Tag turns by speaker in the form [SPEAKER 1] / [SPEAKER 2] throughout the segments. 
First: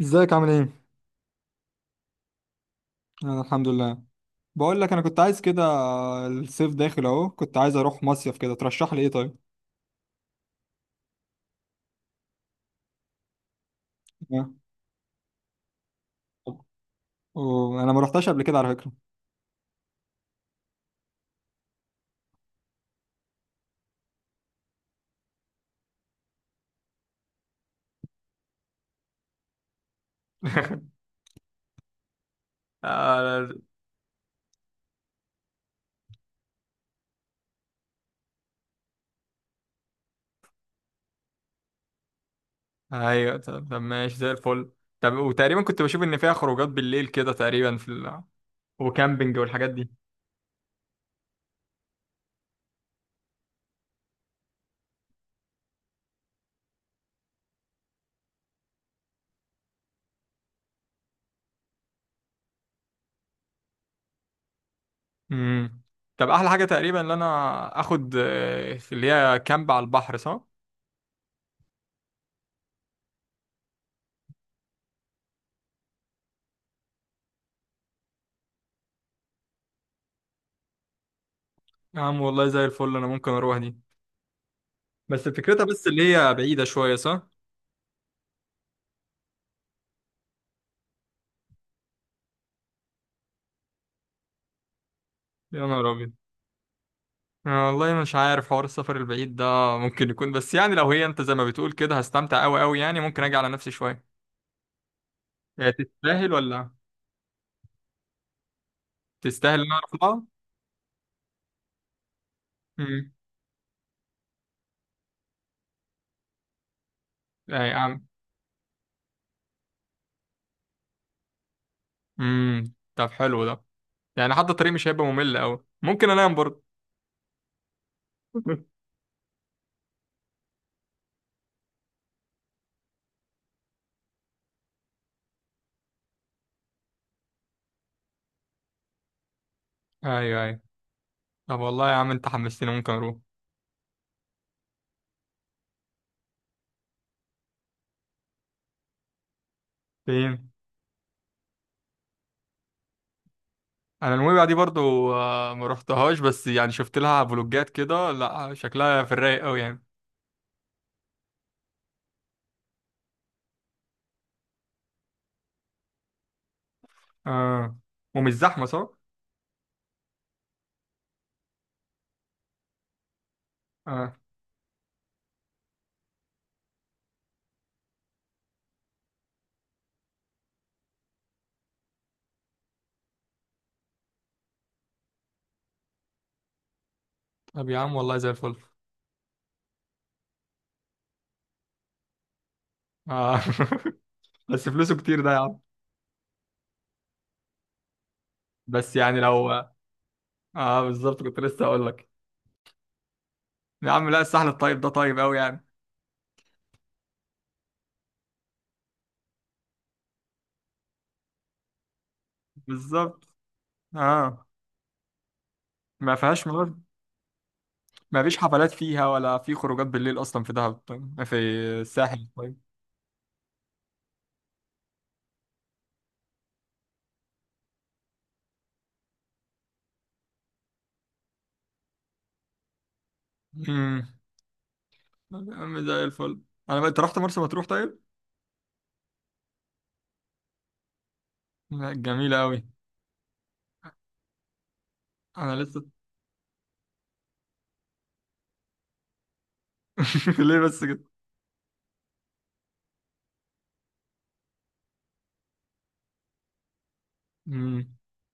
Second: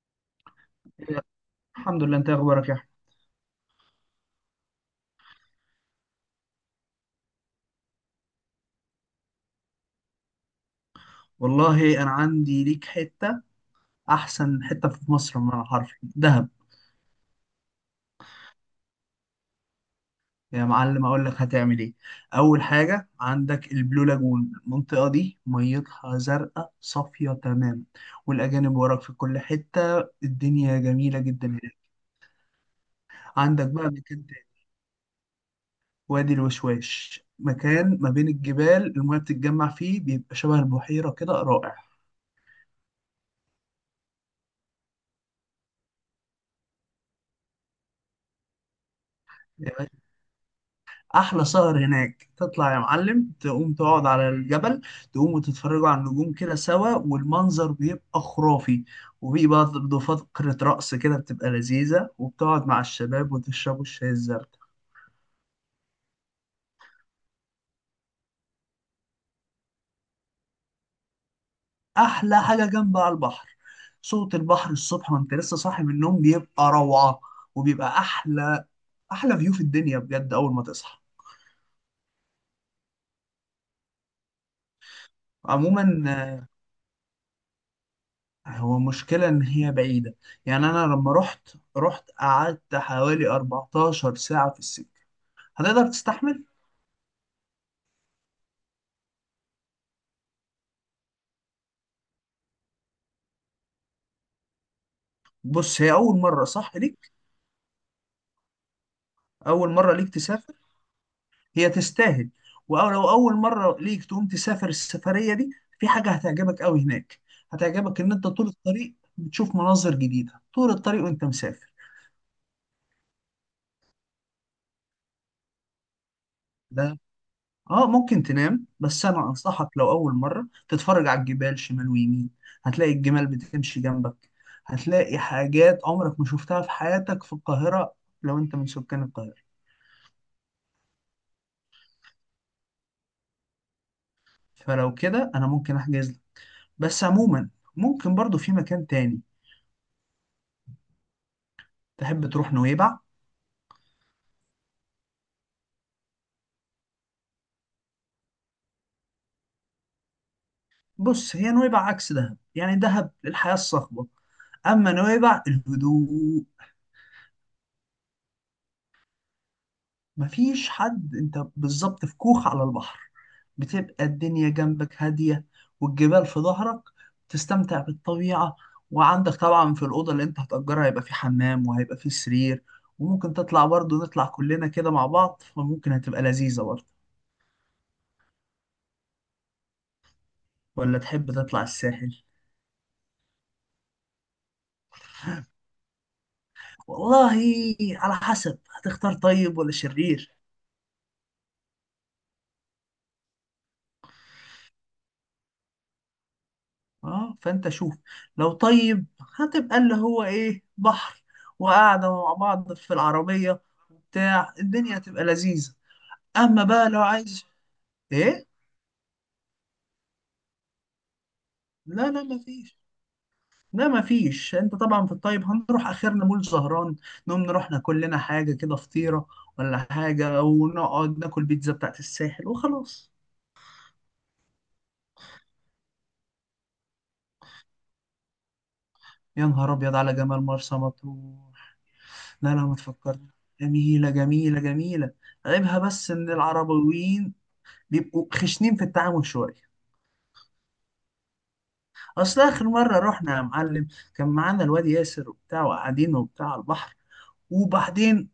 [SPEAKER 1] ازيك، عامل ايه؟
[SPEAKER 2] الحمد لله. انت إيه اخبارك يا احمد؟
[SPEAKER 1] انا الحمد لله. بقول لك انا كنت عايز كده، الصيف داخل اهو، كنت عايز اروح مصيف كده، ترشح لي ايه طيب؟
[SPEAKER 2] والله انا عندي ليك حته،
[SPEAKER 1] اه.
[SPEAKER 2] احسن حته في مصر بمعنى حرفي، دهب.
[SPEAKER 1] وانا ما رحتش قبل كده على فكرة.
[SPEAKER 2] يا معلم اقول لك هتعمل ايه. اول حاجه عندك البلو لاجون، المنطقه دي ميتها زرقاء صافيه تمام، والاجانب وراك في كل حته، الدنيا جميله جدا هناك.
[SPEAKER 1] آه،
[SPEAKER 2] عندك بقى مكان تاني، وادي الوشواش، مكان ما بين الجبال، المياه بتتجمع فيه بيبقى شبه البحيره كده، رائع.
[SPEAKER 1] ايوه. طب ماشي زي الفل. طب وتقريبا كنت بشوف ان فيها خروجات بالليل كده، تقريبا في ال... وكامبينج والحاجات دي.
[SPEAKER 2] احلى سهر هناك، تطلع يا معلم تقوم تقعد على الجبل، تقوم وتتفرجوا على النجوم كده سوا والمنظر بيبقى خرافي، وبيبقى برضه فقرة رقص كده بتبقى لذيذة، وبتقعد مع الشباب وتشربوا الشاي الزردة.
[SPEAKER 1] امم، طب احلى حاجه تقريبا ان انا اخد، في اللي هي كامب على البحر، صح؟
[SPEAKER 2] احلى حاجة جنب على البحر، صوت البحر الصبح وانت لسه صاحي من النوم بيبقى روعة، وبيبقى احلى احلى فيو في الدنيا بجد اول ما تصحى.
[SPEAKER 1] يا عم والله زي الفل، انا ممكن اروح دي. بس فكرتها
[SPEAKER 2] عموما
[SPEAKER 1] بس اللي هي بعيده شويه، صح؟
[SPEAKER 2] هو مشكلة إن هي بعيدة، يعني أنا لما رحت قعدت حوالي 14 ساعة في السكة.
[SPEAKER 1] يا نهار
[SPEAKER 2] هتقدر
[SPEAKER 1] ابيض.
[SPEAKER 2] تستحمل؟
[SPEAKER 1] أنا والله مش عارف حوار السفر البعيد ده. ممكن يكون، بس يعني لو هي انت زي ما بتقول كده هستمتع قوي قوي، يعني ممكن اجي على نفسي شويه. هي
[SPEAKER 2] بص هي أول
[SPEAKER 1] تستاهل
[SPEAKER 2] مرة
[SPEAKER 1] ولا
[SPEAKER 2] صح ليك،
[SPEAKER 1] تستاهل ان
[SPEAKER 2] أول
[SPEAKER 1] انا
[SPEAKER 2] مرة ليك
[SPEAKER 1] اطلعها؟
[SPEAKER 2] تسافر، هي تستاهل، ولو
[SPEAKER 1] امم.
[SPEAKER 2] أول مرة ليك تقوم تسافر السفرية دي، في حاجة هتعجبك أوي هناك.
[SPEAKER 1] اي
[SPEAKER 2] هتعجبك
[SPEAKER 1] عم.
[SPEAKER 2] إن أنت طول الطريق بتشوف مناظر جديدة طول الطريق وأنت مسافر.
[SPEAKER 1] امم، طب حلو ده. يعني حتى الطريق مش هيبقى ممل قوي، ممكن انام برضه.
[SPEAKER 2] ده اه ممكن تنام، بس انا انصحك لو اول مره تتفرج على الجبال شمال ويمين، هتلاقي الجمال بتمشي جنبك، هتلاقي حاجات عمرك ما شفتها في حياتك في القاهره، لو انت من سكان القاهره.
[SPEAKER 1] ايوه ايوه. طب والله يا عم انت حمستني، ممكن اروح.
[SPEAKER 2] فلو كده انا ممكن احجز لك. بس عموما ممكن برضو في مكان تاني،
[SPEAKER 1] فين؟
[SPEAKER 2] تحب تروح نويبع؟
[SPEAKER 1] انا نويبع دي برضو، ما رحتهاش، بس يعني شفت لها فلوجات كده، لا شكلها في الرايق قوي يعني.
[SPEAKER 2] بص هي نويبع عكس دهب، يعني دهب الحياه الصخبه، اما نويبع الهدوء.
[SPEAKER 1] اه، ومش زحمه، صح؟
[SPEAKER 2] مفيش حد، انت بالظبط في كوخ على البحر، بتبقى
[SPEAKER 1] اه.
[SPEAKER 2] الدنيا جنبك هادية والجبال في ظهرك، تستمتع بالطبيعة. وعندك طبعا في الأوضة اللي انت هتأجرها هيبقى في حمام وهيبقى في سرير، وممكن تطلع برضه، نطلع كلنا كده مع بعض، فممكن هتبقى لذيذة برضه.
[SPEAKER 1] طب يا عم والله زي الفل.
[SPEAKER 2] ولا تحب تطلع الساحل؟
[SPEAKER 1] اه. بس فلوسه كتير ده يا عم.
[SPEAKER 2] والله على حسب،
[SPEAKER 1] بس
[SPEAKER 2] هتختار
[SPEAKER 1] يعني لو...
[SPEAKER 2] طيب ولا شرير؟
[SPEAKER 1] اه بالظبط، كنت لسه هقول لك. يا عم لا، الساحل الطيب ده طيب قوي يعني.
[SPEAKER 2] اه فانت شوف، لو طيب هتبقى اللي هو ايه، بحر وقعدة مع بعض في
[SPEAKER 1] بالظبط.
[SPEAKER 2] العربية
[SPEAKER 1] اه.
[SPEAKER 2] وبتاع، الدنيا هتبقى لذيذة.
[SPEAKER 1] ما فيهاش
[SPEAKER 2] اما
[SPEAKER 1] مرض.
[SPEAKER 2] بقى لو عايز
[SPEAKER 1] ما فيش
[SPEAKER 2] ايه،
[SPEAKER 1] حفلات فيها ولا في خروجات بالليل اصلا في دهب طيب؟ في
[SPEAKER 2] لا لا
[SPEAKER 1] الساحل طيب؟
[SPEAKER 2] مفيش. لا مفيش، انت طبعا في الطيب هنروح اخرنا مول زهران، نقوم نروح ناكل لنا حاجة كده، فطيرة ولا حاجة، ونقعد ناكل بيتزا بتاعت الساحل وخلاص.
[SPEAKER 1] امم. يا عم زي الفل. انا بقى، انت رحت مرسى مطروح طيب؟
[SPEAKER 2] يا نهار ابيض على جمال مرسى مطروح!
[SPEAKER 1] لا، جميله
[SPEAKER 2] لا لا
[SPEAKER 1] قوي.
[SPEAKER 2] ما تفكرني، جميلة جميلة جميلة.
[SPEAKER 1] انا
[SPEAKER 2] عيبها
[SPEAKER 1] لسه...
[SPEAKER 2] بس ان العربيين بيبقوا خشنين في التعامل شويه.
[SPEAKER 1] ليه بس كده؟
[SPEAKER 2] اصل اخر مره رحنا يا معلم كان معانا الواد ياسر وبتاع، وقاعدين وبتاع على البحر،
[SPEAKER 1] امم.
[SPEAKER 2] وبعدين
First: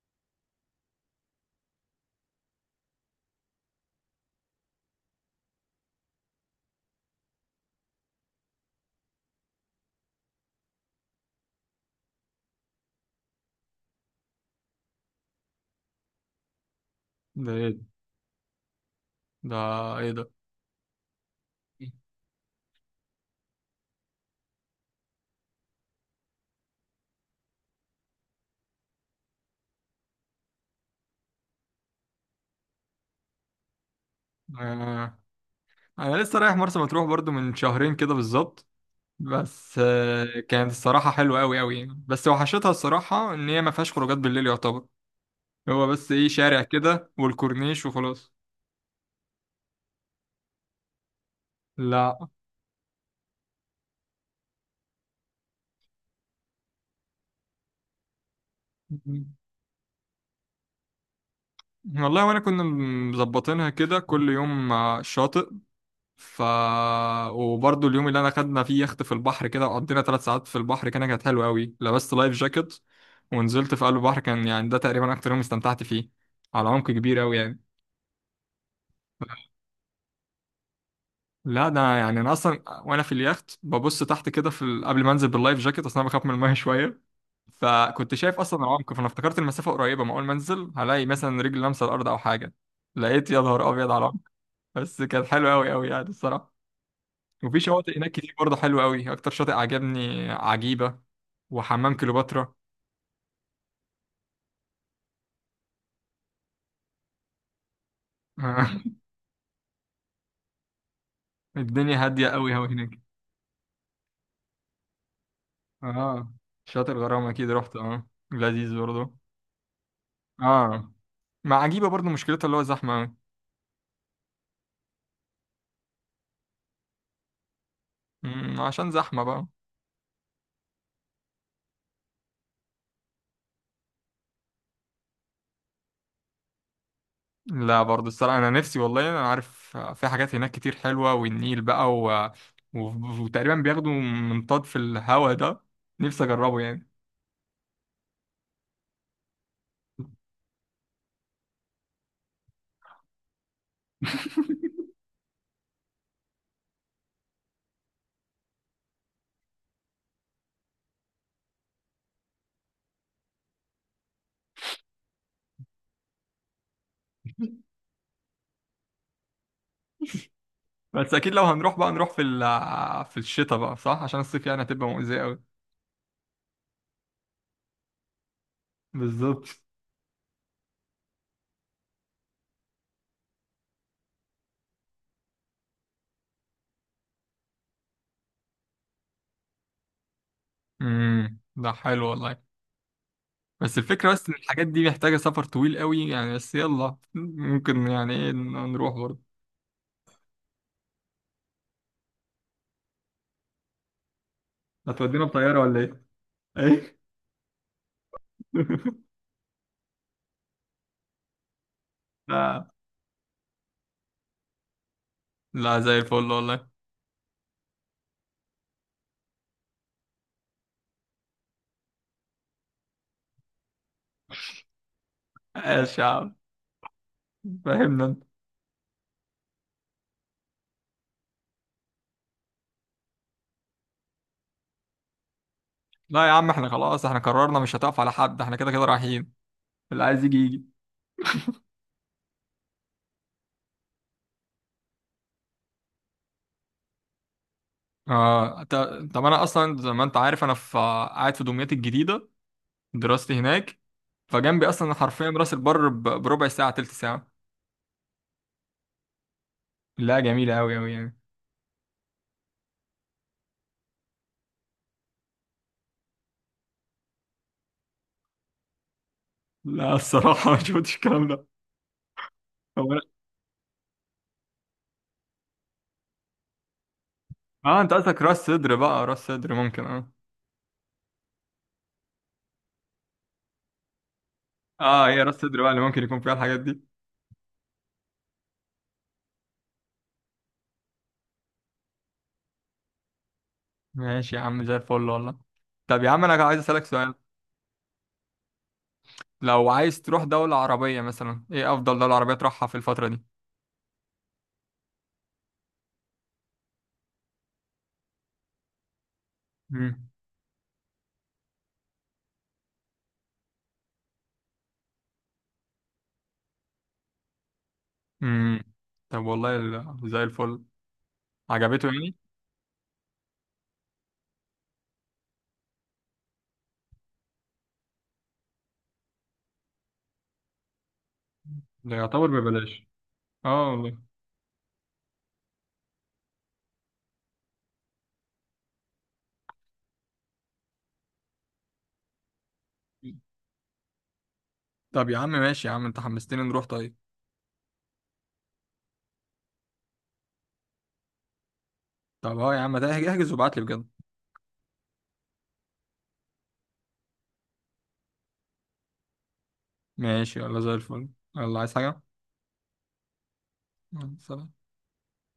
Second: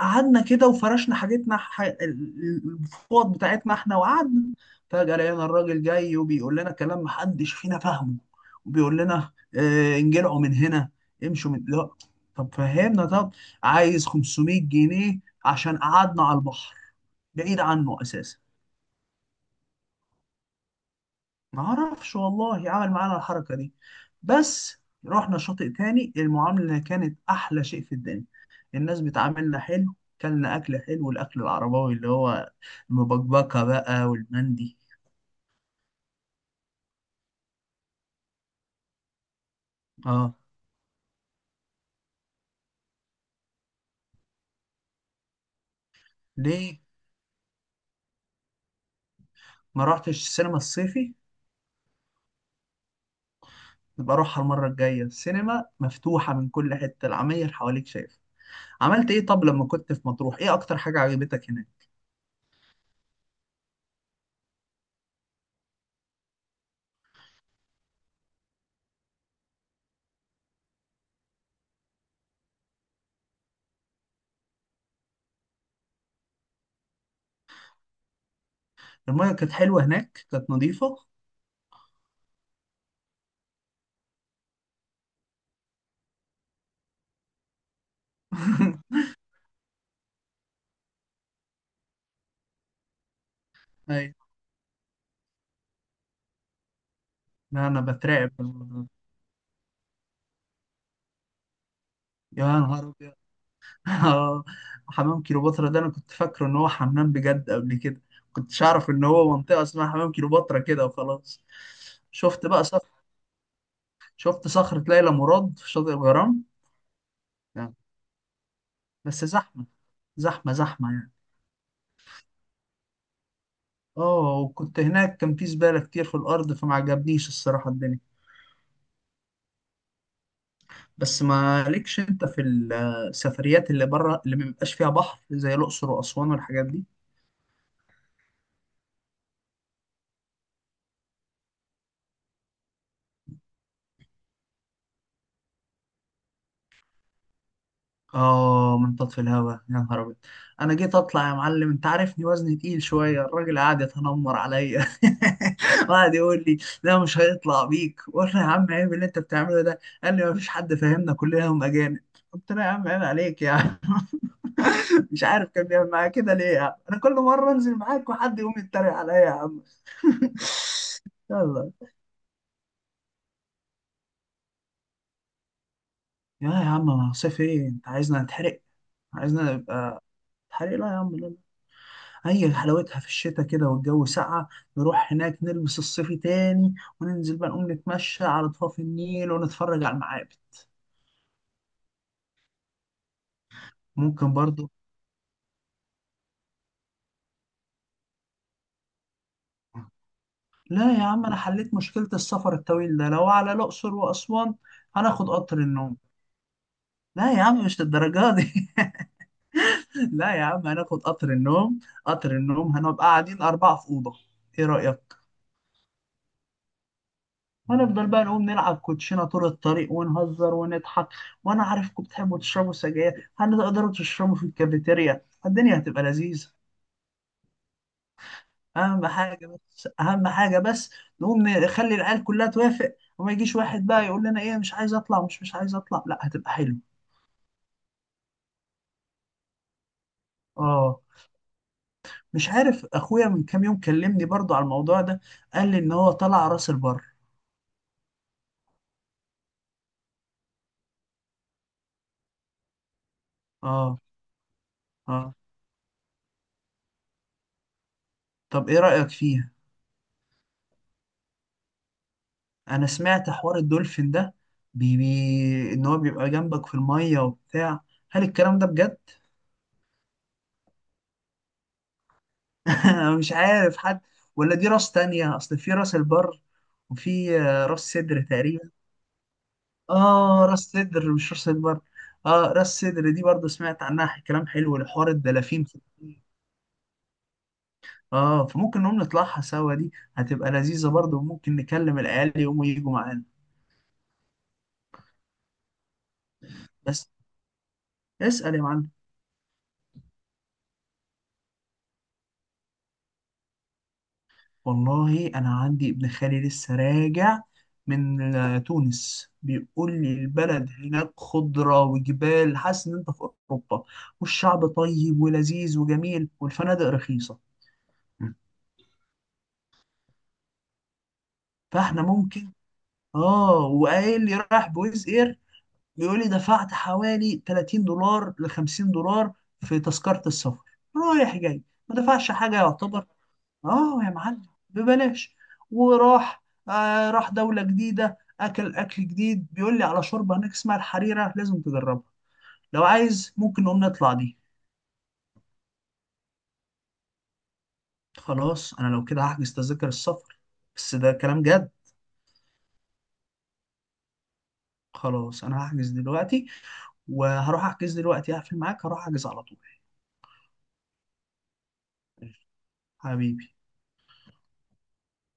[SPEAKER 2] قعدنا كده وفرشنا حاجتنا الفوط بتاعتنا احنا وقعدنا، فجاه لقينا الراجل جاي وبيقول لنا كلام محدش فينا فاهمه، وبيقول لنا اه انجلعوا من هنا، امشوا من لا. طب فهمنا، طب، عايز 500 جنيه عشان قعدنا على البحر،
[SPEAKER 1] ده
[SPEAKER 2] بعيد
[SPEAKER 1] ايه ده؟
[SPEAKER 2] عنه اساسا.
[SPEAKER 1] ده ايه ده؟
[SPEAKER 2] ما اعرفش والله عمل معانا الحركه دي. بس رحنا شاطئ تاني المعامله كانت احلى شيء في الدنيا، الناس بتعاملنا حلو، كلنا اكل حلو، الاكل العرباوي اللي هو المبكبكه بقى والمندي.
[SPEAKER 1] آه. انا لسه رايح مرسى مطروح برضو من شهرين كده بالظبط. بس
[SPEAKER 2] اه.
[SPEAKER 1] كانت الصراحة حلوة أوي أوي يعني، بس وحشتها الصراحة إن هي ما فيهاش خروجات بالليل يعتبر. هو بس إيه، شارع
[SPEAKER 2] ليه
[SPEAKER 1] كده والكورنيش وخلاص.
[SPEAKER 2] ما رحتش السينما الصيفي؟
[SPEAKER 1] لا.
[SPEAKER 2] يبقى اروحها المره الجايه، السينما مفتوحه، من كل حته العماير حواليك، شايف. عملت ايه طب لما كنت في مطروح؟ ايه اكتر حاجه عجبتك هناك؟
[SPEAKER 1] والله وأنا كنا مظبطينها كده كل يوم، شاطئ. ف وبرضه اليوم اللي أنا خدنا فيه يخت في البحر كده وقضينا 3 ساعات في البحر، كانت حلوة أوي، لبست لايف جاكيت ونزلت في قلب البحر، كان يعني ده تقريبا أكتر يوم استمتعت فيه. على عمق كبير أوي يعني.
[SPEAKER 2] الميه كانت حلوه هناك، كانت نظيفه.
[SPEAKER 1] لا ده يعني انا اصلا وانا في اليخت ببص تحت كده، قبل ما انزل باللايف جاكيت، اصلا انا بخاف من الميه شويه. فكنت شايف اصلا العمق، فانا افتكرت المسافه قريبه، ما اول ما انزل هلاقي مثلا رجل لامسه الارض او حاجه. لقيت يا نهار ابيض على العمق.
[SPEAKER 2] ايوه.
[SPEAKER 1] بس كانت حلوه قوي قوي يعني الصراحه. وفي
[SPEAKER 2] لا، انا
[SPEAKER 1] شواطئ هناك
[SPEAKER 2] بترعب
[SPEAKER 1] كتير
[SPEAKER 2] من
[SPEAKER 1] برضه
[SPEAKER 2] الموضوع
[SPEAKER 1] حلوه
[SPEAKER 2] ده.
[SPEAKER 1] قوي، اكتر شاطئ عجبني عجيبه وحمام
[SPEAKER 2] يا
[SPEAKER 1] كليوباترا.
[SPEAKER 2] نهار ابيض. اه، حمام كيلوباترا ده انا كنت فاكره ان هو حمام بجد قبل كده، كنتش اعرف ان هو منطقه اسمها حمام كيلوباترا كده وخلاص.
[SPEAKER 1] الدنيا هاديه
[SPEAKER 2] شفت
[SPEAKER 1] قوي
[SPEAKER 2] بقى
[SPEAKER 1] قوي
[SPEAKER 2] صخر،
[SPEAKER 1] هناك.
[SPEAKER 2] شفت صخره ليلى مراد في شاطئ
[SPEAKER 1] اه،
[SPEAKER 2] الغرام؟
[SPEAKER 1] شاطئ الغرام اكيد
[SPEAKER 2] يعني،
[SPEAKER 1] رحت، لذيذ برضه.
[SPEAKER 2] بس زحمه، زحمه زحمه
[SPEAKER 1] اه،
[SPEAKER 2] يعني.
[SPEAKER 1] مع عجيبه برضه مشكلتها اللي هو زحمه.
[SPEAKER 2] اه وكنت هناك كان في زباله كتير في الارض، فما عجبنيش الصراحه الدنيا.
[SPEAKER 1] مم، عشان زحمة بقى.
[SPEAKER 2] بس ما ليكش انت في السفريات اللي بره اللي ما بيبقاش فيها بحر، زي الاقصر واسوان والحاجات دي؟
[SPEAKER 1] لا برضه الصراحة أنا نفسي، والله أنا عارف في حاجات هناك كتير حلوة، والنيل بقى و... و... وتقريبا بياخدوا منطاد في الهوا ده، نفسي أجربه يعني.
[SPEAKER 2] اه منطاد في الهوا، يا نهار ابيض. انا جيت اطلع يا معلم، انت عارفني وزني تقيل شويه، الراجل قعد يتنمر عليا وقعد يقول لي لا مش هيطلع بيك. قلنا يا عم عيب اللي انت بتعمله ده، قال لي ما فيش حد فاهمنا كلنا، هم اجانب. قلت له يا عم عيب عليك يا عم. مش عارف كان بيعمل معايا كده ليه، يا عم انا كل مره انزل معاك وحد يقوم يتريق عليا يا عم.
[SPEAKER 1] بس أكيد لو
[SPEAKER 2] يلا.
[SPEAKER 1] هنروح بقى نروح في ال... في الشتاء بقى، صح؟ عشان الصيف يعني هتبقى مؤذية أوي.
[SPEAKER 2] يا عم، ما صيف ايه، انت عايزنا نتحرق؟
[SPEAKER 1] بالظبط.
[SPEAKER 2] عايزنا نبقى نتحرق؟ لا يا عم، هي حلاوتها في الشتاء كده والجو ساقعة، نروح هناك نلبس الصيفي تاني، وننزل بقى نقوم نتمشى على ضفاف النيل ونتفرج على المعابد.
[SPEAKER 1] امم، ده حلو والله. بس الفكرة بس
[SPEAKER 2] ممكن
[SPEAKER 1] إن الحاجات
[SPEAKER 2] برضو.
[SPEAKER 1] دي محتاجة سفر طويل أوي يعني، بس يلا ممكن يعني إيه، نروح برضه.
[SPEAKER 2] لا يا عم أنا حليت مشكلة السفر الطويل ده لو على الأقصر وأسوان،
[SPEAKER 1] هتودينا
[SPEAKER 2] هناخد قطر
[SPEAKER 1] بطيارة ولا
[SPEAKER 2] النوم.
[SPEAKER 1] إيه؟ إيه؟
[SPEAKER 2] لا يا عم مش للدرجة دي. لا يا عم هناخد قطر النوم، قطر
[SPEAKER 1] لا.
[SPEAKER 2] النوم هنبقى قاعدين أربعة في أوضة، إيه رأيك؟
[SPEAKER 1] لا زي الفل والله.
[SPEAKER 2] هنفضل بقى نقوم نلعب كوتشينة طول الطريق ونهزر ونضحك، وانا عارفكم بتحبوا تشربوا سجاير، هتقدروا تشربوا في الكافيتيريا، الدنيا
[SPEAKER 1] ايش يا
[SPEAKER 2] هتبقى
[SPEAKER 1] عم،
[SPEAKER 2] لذيذة.
[SPEAKER 1] فهمنا انت.
[SPEAKER 2] اهم حاجة بس، اهم حاجة بس، نقوم نخلي العيال كلها توافق، وما يجيش واحد بقى يقول لنا ايه مش عايز اطلع، مش عايز اطلع، لا
[SPEAKER 1] لا يا عم
[SPEAKER 2] هتبقى
[SPEAKER 1] احنا
[SPEAKER 2] حلو.
[SPEAKER 1] خلاص، احنا قررنا مش هتقف على حد، احنا كده كده رايحين. اللي عايز يجي يجي.
[SPEAKER 2] اه مش عارف اخويا من كام يوم كلمني برضو على الموضوع ده، قال لي ان هو طلع راس البر.
[SPEAKER 1] اه. طب انا اصلا زي ما انت عارف، انا في قاعد في دمياط الجديده، دراستي هناك.
[SPEAKER 2] اه.
[SPEAKER 1] فجنبي اصلا حرفيا
[SPEAKER 2] اه
[SPEAKER 1] راس البر بربع ساعه، تلت ساعه.
[SPEAKER 2] طب ايه رأيك فيها؟
[SPEAKER 1] لا جميله قوي قوي يعني.
[SPEAKER 2] انا سمعت حوار الدولفين ده، بي بي ان هو بيبقى جنبك في الميه وبتاع، هل الكلام ده بجد؟
[SPEAKER 1] لا الصراحه ما شفتش الكلام ده. هو أنا-
[SPEAKER 2] انا مش عارف حد. ولا دي راس تانية، اصل في راس البر وفي
[SPEAKER 1] اه، انت
[SPEAKER 2] راس
[SPEAKER 1] قصدك
[SPEAKER 2] صدر
[SPEAKER 1] راس
[SPEAKER 2] تقريبا.
[SPEAKER 1] صدر، بقى راس صدر ممكن، اه.
[SPEAKER 2] اه راس صدر مش راس البر. اه راس صدر دي برضه سمعت عنها كلام حلو
[SPEAKER 1] اه،
[SPEAKER 2] لحوار
[SPEAKER 1] هي راس صدر
[SPEAKER 2] الدلافين
[SPEAKER 1] بقى
[SPEAKER 2] في
[SPEAKER 1] اللي ممكن يكون
[SPEAKER 2] النيل.
[SPEAKER 1] فيها الحاجات دي.
[SPEAKER 2] اه فممكن نقوم نطلعها سوا، دي هتبقى لذيذة برضه، وممكن نكلم العيال يقوموا يجوا معانا.
[SPEAKER 1] ماشي يا عم زي الفل والله. طب يا عم انا عايز اسالك
[SPEAKER 2] بس
[SPEAKER 1] سؤال.
[SPEAKER 2] اسأل يا معلم.
[SPEAKER 1] لو عايز تروح دولة عربية مثلا، ايه افضل دولة عربية تروحها في الفترة دي؟
[SPEAKER 2] والله انا عندي ابن خالي لسه راجع من تونس، بيقول
[SPEAKER 1] مم.
[SPEAKER 2] لي البلد هناك خضرة وجبال، حاسس ان انت في اوروبا، والشعب طيب ولذيذ وجميل، والفنادق رخيصة. مم.
[SPEAKER 1] مم. طب والله زي الفل، عجبته
[SPEAKER 2] فاحنا
[SPEAKER 1] يعني؟
[SPEAKER 2] ممكن. اه وقايل لي رايح بويز اير، بيقول لي دفعت حوالي 30 دولار ل 50 دولار في تذكرة السفر رايح جاي. ما
[SPEAKER 1] ده يعتبر
[SPEAKER 2] دفعش حاجة
[SPEAKER 1] ببلاش.
[SPEAKER 2] يعتبر.
[SPEAKER 1] اه والله.
[SPEAKER 2] اه يا معلم ببلاش. وراح، راح دولة جديدة، اكل اكل جديد، بيقول لي على شوربة هناك اسمها الحريرة لازم تجربها. لو عايز ممكن نقوم نطلع دي.
[SPEAKER 1] طب يا عم ماشي، يا عم انت حمستني نروح طيب.
[SPEAKER 2] خلاص انا لو كده هحجز تذاكر السفر، بس ده كلام جد.
[SPEAKER 1] طب اه يا عم، ده احجز وابعت لي بجد.
[SPEAKER 2] خلاص انا هحجز دلوقتي، وهروح احجز دلوقتي، هقفل معاك هروح احجز على طول.
[SPEAKER 1] ماشي يلا زي الفل. يلا، عايز حاجة؟
[SPEAKER 2] حبيبي.
[SPEAKER 1] يلا، سلام.